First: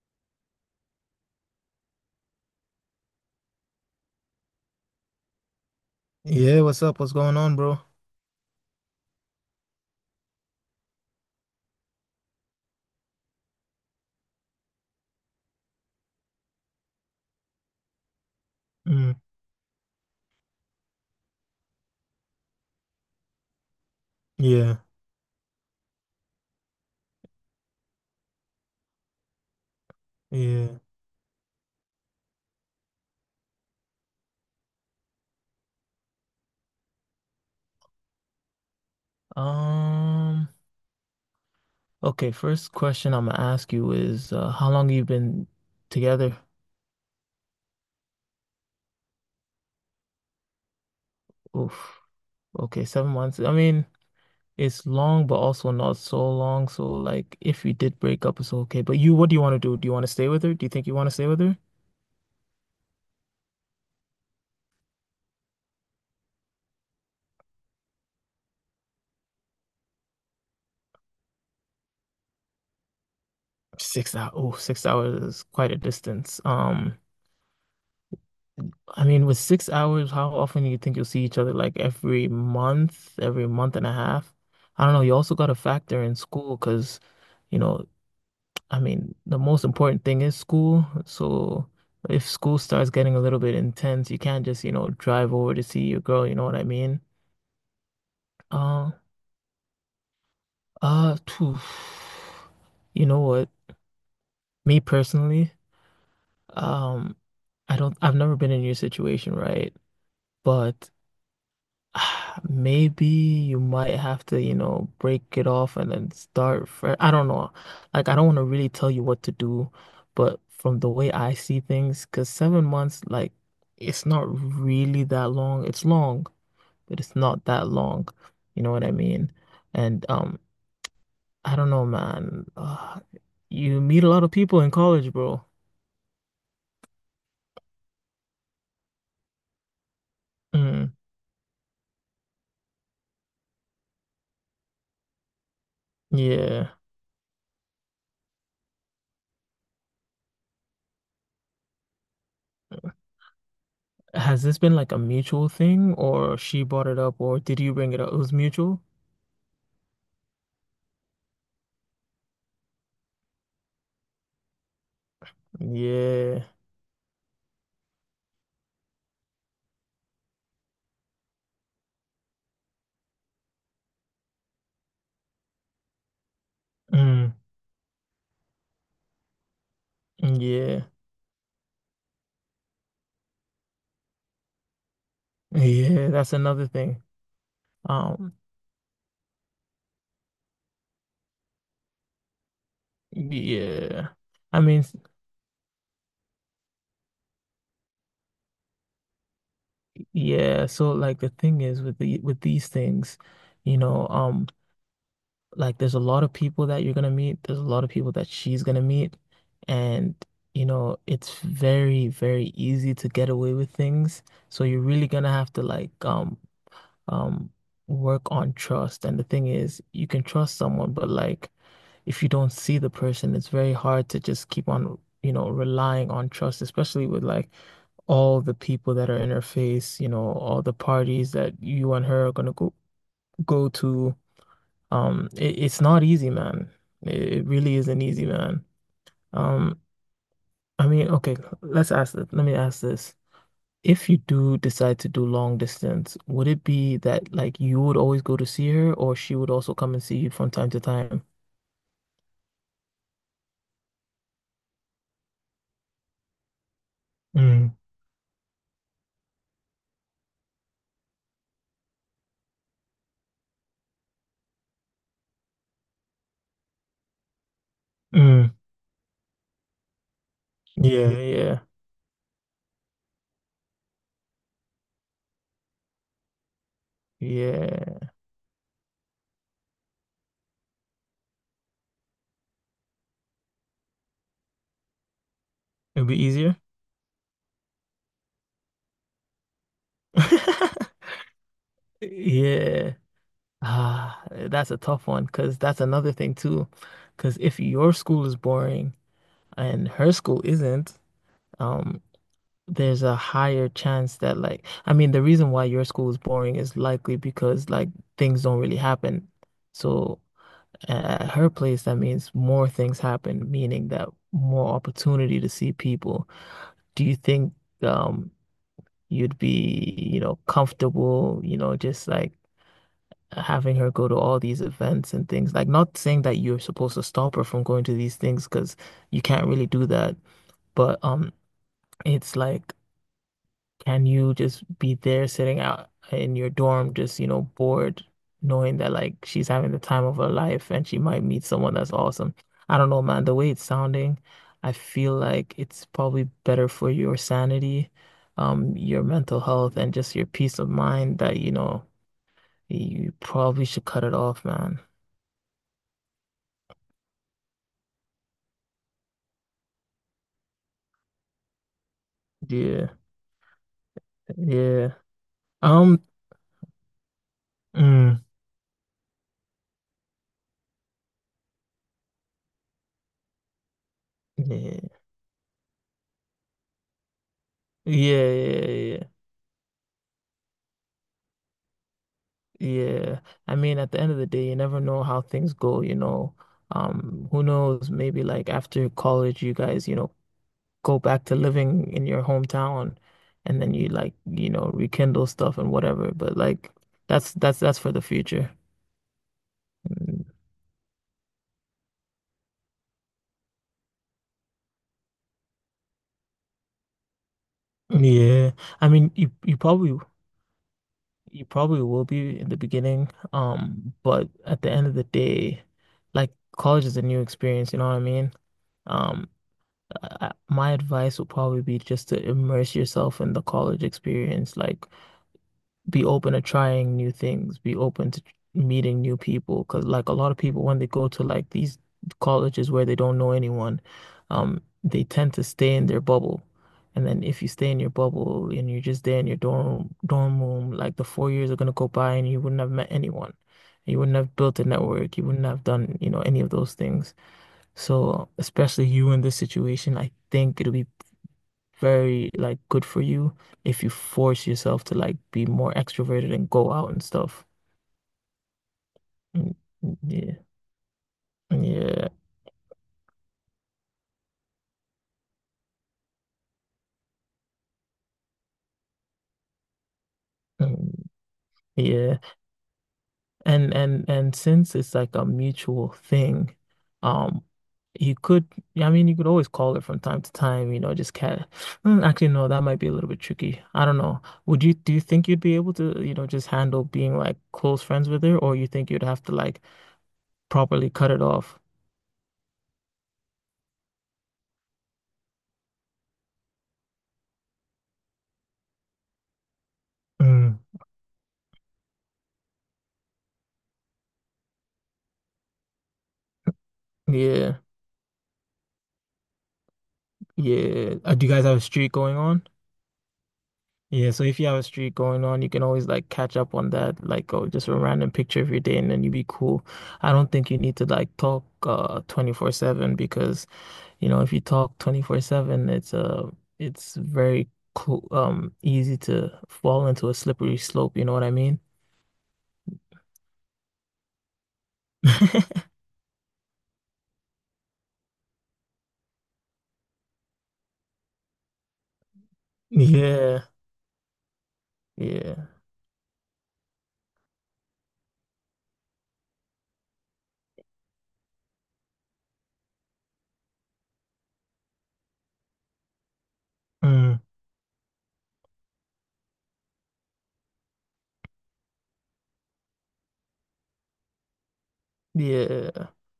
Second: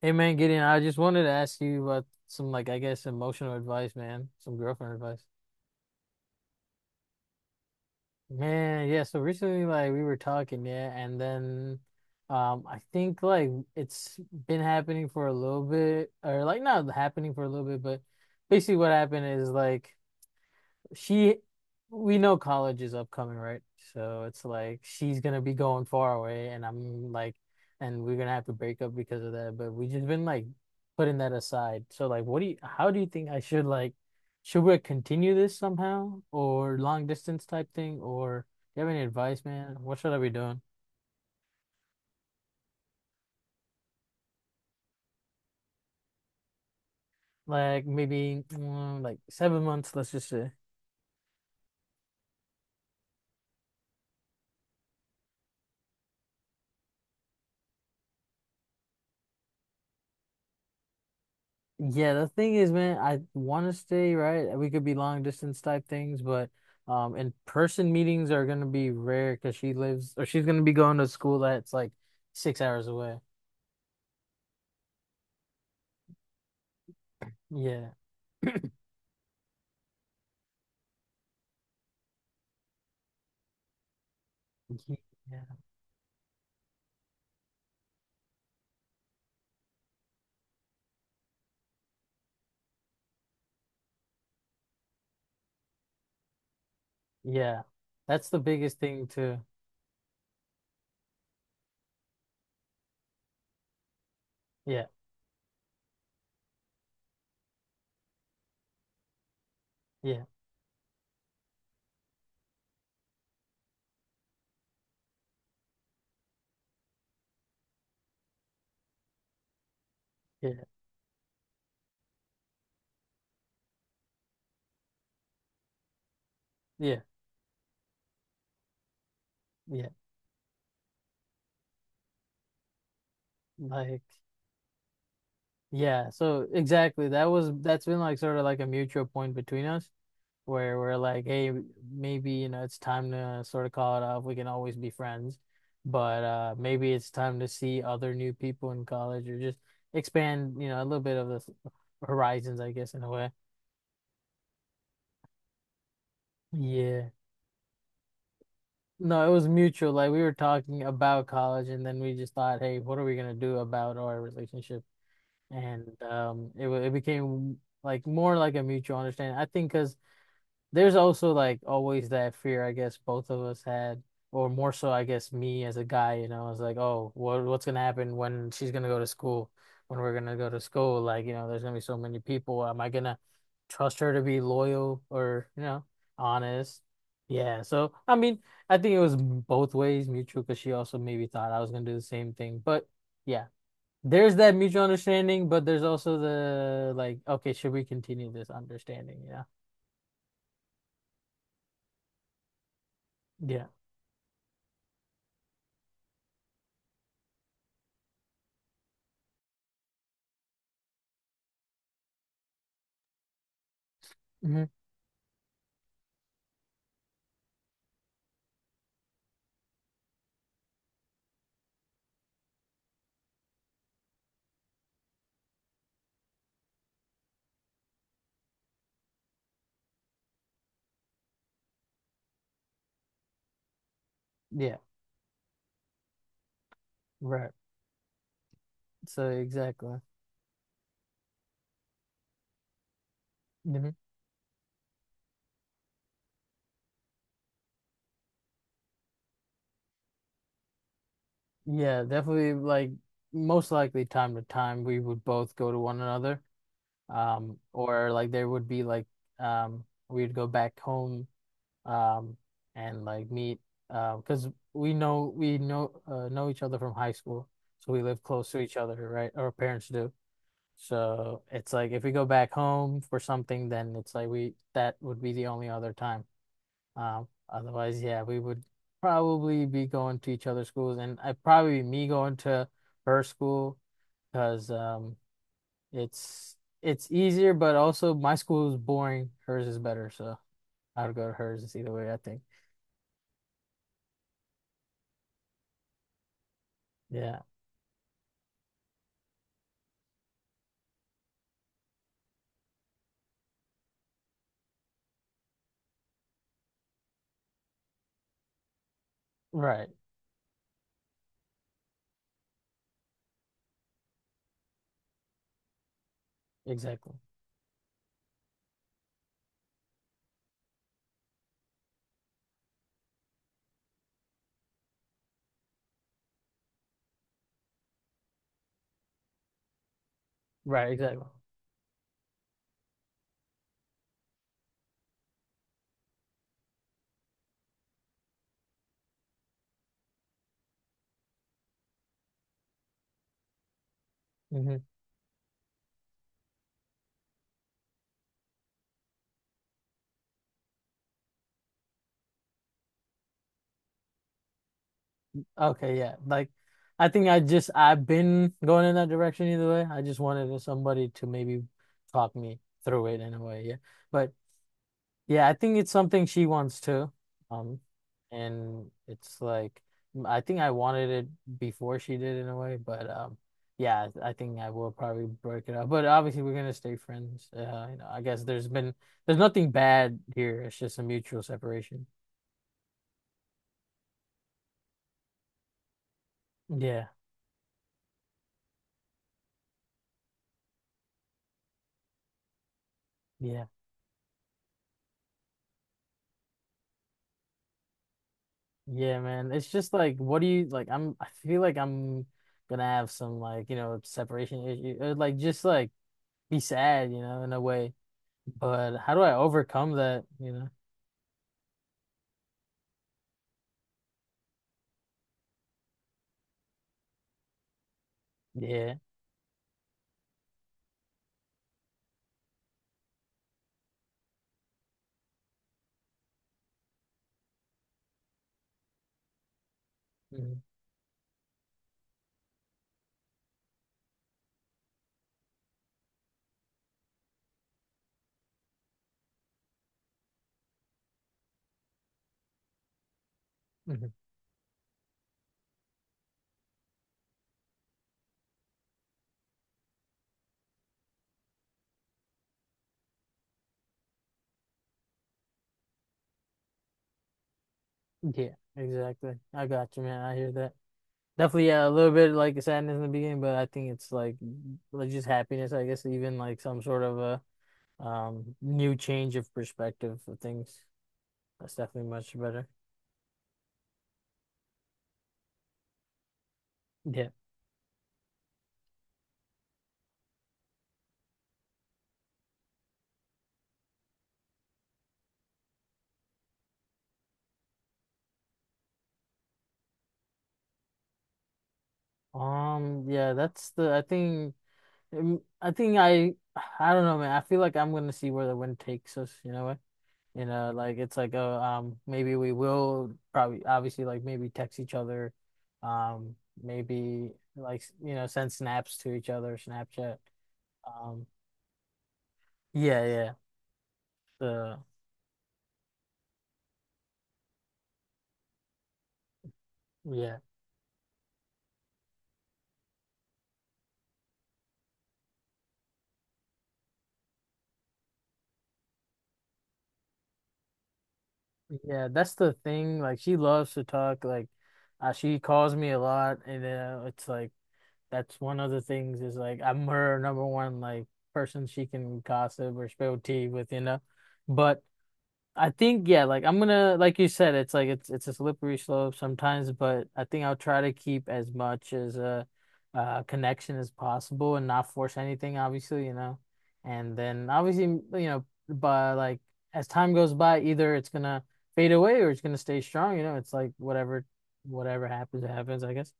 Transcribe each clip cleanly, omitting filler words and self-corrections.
Hey man, Gideon, I just wanted to ask you about some, like, I guess emotional advice, man. Some girlfriend advice. Yeah, what's up? What's going on, bro? Man, yeah, so recently, like, we were talking, yeah, and then I think like it's been happening for a little bit, or like not happening for a little bit, but basically what Mm, happened is like she we know college is upcoming, right? So it's yeah, like she's gonna be going far away, and I'm like, and we're gonna have to break up because of that. But we just been like yeah. putting that aside. So like what do you how do you think I should like, should we continue this somehow, or long distance type thing, or do you have any advice, man? What should I be Um, doing? okay, first question I'm gonna ask you is how long you been together? Like maybe like 7 months, let's just say. Oof. Okay, 7 months. I mean, it's long, but also not so long. So like if you did break up, it's okay. But you, what do you want to do? Do you want to stay with her? Do you think you want to stay with her? Yeah, the thing is, man, I want to stay, right? We could be long distance type things, but in person meetings are gonna be rare because she lives or she's gonna be going to school that's like 6 hours away. 6 hours. Oh, 6 hours is quite a distance. Yeah. I mean, with 6 hours, how often do you think you'll see each other? Like every month and a half? I don't Ye- know. You also yeah, got to factor in school because, you know, I mean, the most important thing is school. So if school starts getting a little bit intense, you can't just, you know, drive over to see your girl. You know what I mean? yeah. That's the biggest Uh, thing too. Phew. You know what? Me Yeah, personally, um, I've never been in your situation, right? yeah, But. Maybe you might have to, you know, break it off and then start fresh. I don't know. Like, I don't want to really tell you what to do, but yeah, from the way I see things, because 7 months, like, it's not really that long. It's long, yeah, but it's not that long. You know what I mean? yeah. And I don't know, man. You Like, meet a lot of people in college, bro. yeah. So exactly, that's been like sort of like a mutual point between us, where Mm, we're like, hey, maybe, you know, it's time to sort of call it off. We can always be friends, but yeah. maybe it's time to see other new people in college, or just expand, you know, a little bit of the horizons, I guess, in a way. Has this been like a mutual thing, or she brought it Yeah. up, or did you bring it up? It was mutual? No, it was mutual. Like we were talking about college and then we just thought, hey, what are we gonna do about our relationship? And Yeah. It became like more like a mutual understanding. I think because there's also like always that fear, I guess both of us had, or more so, I guess me as a guy, you know, I was like, oh, Mm, what's gonna happen when she's gonna go to school, when we're gonna go to yeah. school? Like, you know, there's gonna be so many people. Am I gonna trust her to be loyal, or, you know, Yeah, that's another honest? thing. Yeah. So, I Um, mean, I think it was both ways mutual because she also maybe thought I was gonna do the same thing, but yeah. yeah. There's that I mean, mutual s- understanding, but there's also the, like, okay, should we continue this understanding? Yeah. yeah, so like the thing is with the with these things, Yeah. you know, like there's a lot of people that you're gonna meet, there's a lot of people that she's gonna meet, and you know, it's very, very easy to get away with things. So Mhm. you're really gonna have to um work on trust. And the thing is, you can trust someone, but like if you don't see the person, it's very hard to just keep on, you know, relying on trust, especially with like all the people that are in her face, you know, all the parties that you and her are gonna go to. Yeah, It's not easy, man. It right. really isn't easy, man. So Um, exactly. I mean, okay, let's ask this. Let me ask this. Hmm. If you do decide to do long distance, would it be that like you would always go to see her, or she would also come and see you from time to time? Yeah, definitely like most likely time to time we would both go to one another. Mm, Or like there would be like we'd go back home um and like meet, because we know, know each other from high school. So we live close mm, to each other, right? Our parents do. yeah, So yeah, it's like if we go back home for something, then it's like we that would be the only other time. Yeah. Otherwise, yeah, we would probably be going to each other's schools, and I'd probably be me going to her school because It would be it's easier. it's easier, but also my school is boring. Hers is better, so I would go to hers. It's either way, I think. Yeah. Ah, that's a tough one because that's another thing too. Because Yeah, if your school is boring and her school isn't, um, there's a higher chance that like, I mean, the reason why your school is boring is likely because like things don't really happen. right, So at her place, that means more things happen, meaning that more opportunity to see people. Do exactly, you think um you'd be, you know, comfortable, you know, just like having her go to all these events and things. Like, not saying that you're supposed to stop her from going to these things because you can't really do that. right, But exactly. um, it's like, can you just be there sitting out in your dorm, just, you know, bored, knowing that like she's having the time of her life and she might meet someone that's awesome. I don't know, man. The way it's sounding, I Hmm. feel like it's probably better for your sanity, your mental health, and just your peace of mind that, you know, you probably should cut it off, man. Okay, yeah, like I think I just, I've been going in that direction either way. I just wanted somebody to maybe talk me Yeah, through it in a way, yeah. But yeah. yeah, I think it's Um, something she wants too. Um, mm, and it's like I think I wanted it before she did in a way, but yeah, I think I yeah, will probably break it up. But obviously, we're gonna stay friends. You know, I yeah, guess yeah, yeah, there's nothing bad here. It's just a mutual separation. yeah. I mean, at the end of the day, you never know how things go, you know. Yeah, Who knows? Maybe like after college, you guys, you know, go back to living in your hometown, and yeah, then you like, you know, rekindle stuff and whatever. But like, that's for the future. yeah, man. It's just like, Mm, what do you, like, I'm, I feel like I'm gonna have some like, you know, separation issue, or like just like be sad, you know, in a way. yeah, I But mean, how do you I you overcome probably that, you know? You probably will be in the beginning, but at the end of the day, like college is a new experience, you know what I mean? Yeah. Um, my advice would probably be just to immerse yourself in the college experience. Like, be open to trying new things, be open to meeting new people. Because like a lot of Mm-hmm. people, when they go to like these colleges where they don't know anyone, they tend to stay in their bubble. And then if you stay in your bubble and you're just there in your dorm room, like the 4 years are gonna go by and you wouldn't have met anyone. You wouldn't have built a network. You wouldn't have done, you know, any of those things. So, especially you in this situation, I think it'll be very like good for you if you force yourself to like be more extroverted and go out and stuff. Yeah, exactly. Mm, I got mm, you, man. I yeah. hear that. Definitely, yeah, a Yeah. little bit like sadness in the beginning, but I think it's like, just happiness, I guess, even like some sort of a new change of perspective for things. Mm, That's definitely yeah. much better. And and since it's like a mutual thing, Yeah. um you could I mean you could always call it from time to time, you know, just cat Mm, actually no, that might be a little bit tricky. I don't know. Would you do you think you'd be able to, you know, just handle being like close friends with her or you think you'd have to like properly cut it off? Yeah, that's the, I think um, I think I I don't know, man. I feel like I'm gonna see where the wind takes us, you know what? You know, Mm. like it's like a maybe we will probably obviously, like, maybe text each other, um, maybe Yeah. like, you know, send snaps to each other, Snapchat. Yeah. Um, Do you guys have a streak going on? yeah, yeah, Yeah, so if you have a the streak going on, you can always like catch up on that, like oh, just a random picture of your day and then you be cool. I don't yeah, think you need to like talk 24/7 because, you know, if you talk 24/7, it's very cool easy to fall into a slippery slope, you know what I mean? yeah. That's the thing. Like she loves to talk. Like she calls me a lot, and it's like that's one of the things, is like I'm her number one, like, person she can gossip or spill tea Yeah. with, you know. But Yeah. I think, yeah, like, I'm gonna, like you said, it's like it's a slippery slope sometimes, but I think I'll try to keep as much as a connection as possible and not force anything, obviously, you know. And Mm. then obviously, you know, but like as time goes by, either it's gonna fade away or it's gonna stay strong, you know. It's like whatever happens, it happens, Yeah. I guess.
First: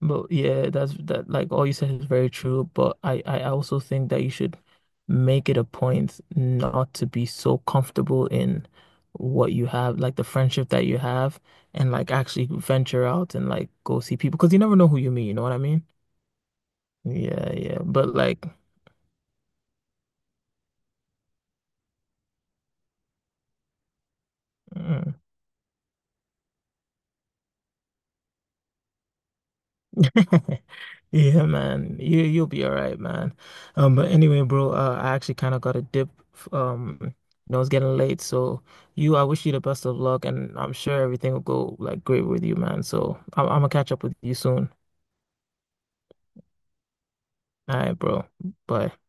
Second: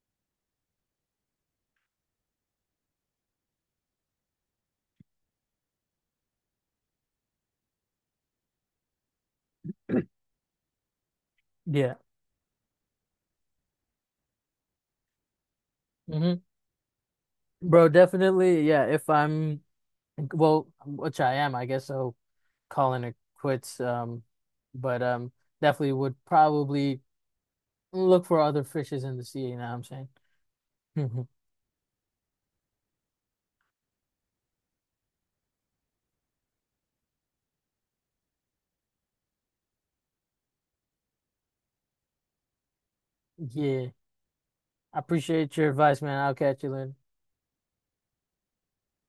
But yeah, that's that like all you said is very true, but I also think that you should make it a point not to be so comfortable in what you have, like the friendship that you have, and Yeah. like actually venture out and like go see people because you never know who you meet, you know what I mean? Hmm. Yeah, yeah. Bro, But like definitely, yeah. If I'm, well, which I am, I guess, so calling it quits. But mm, definitely would probably look for other fishes in the sea. You know what I'm saying? yeah, man. You'll be all right, man. But anyway, bro, I actually kind of got a dip. You know, it's getting late, so I wish you the best of luck, and I'm sure everything will go like great with you, man. So I'm gonna Yeah, catch up with you soon. I appreciate your advice, man. I'll catch you later. All right, bro. Bye.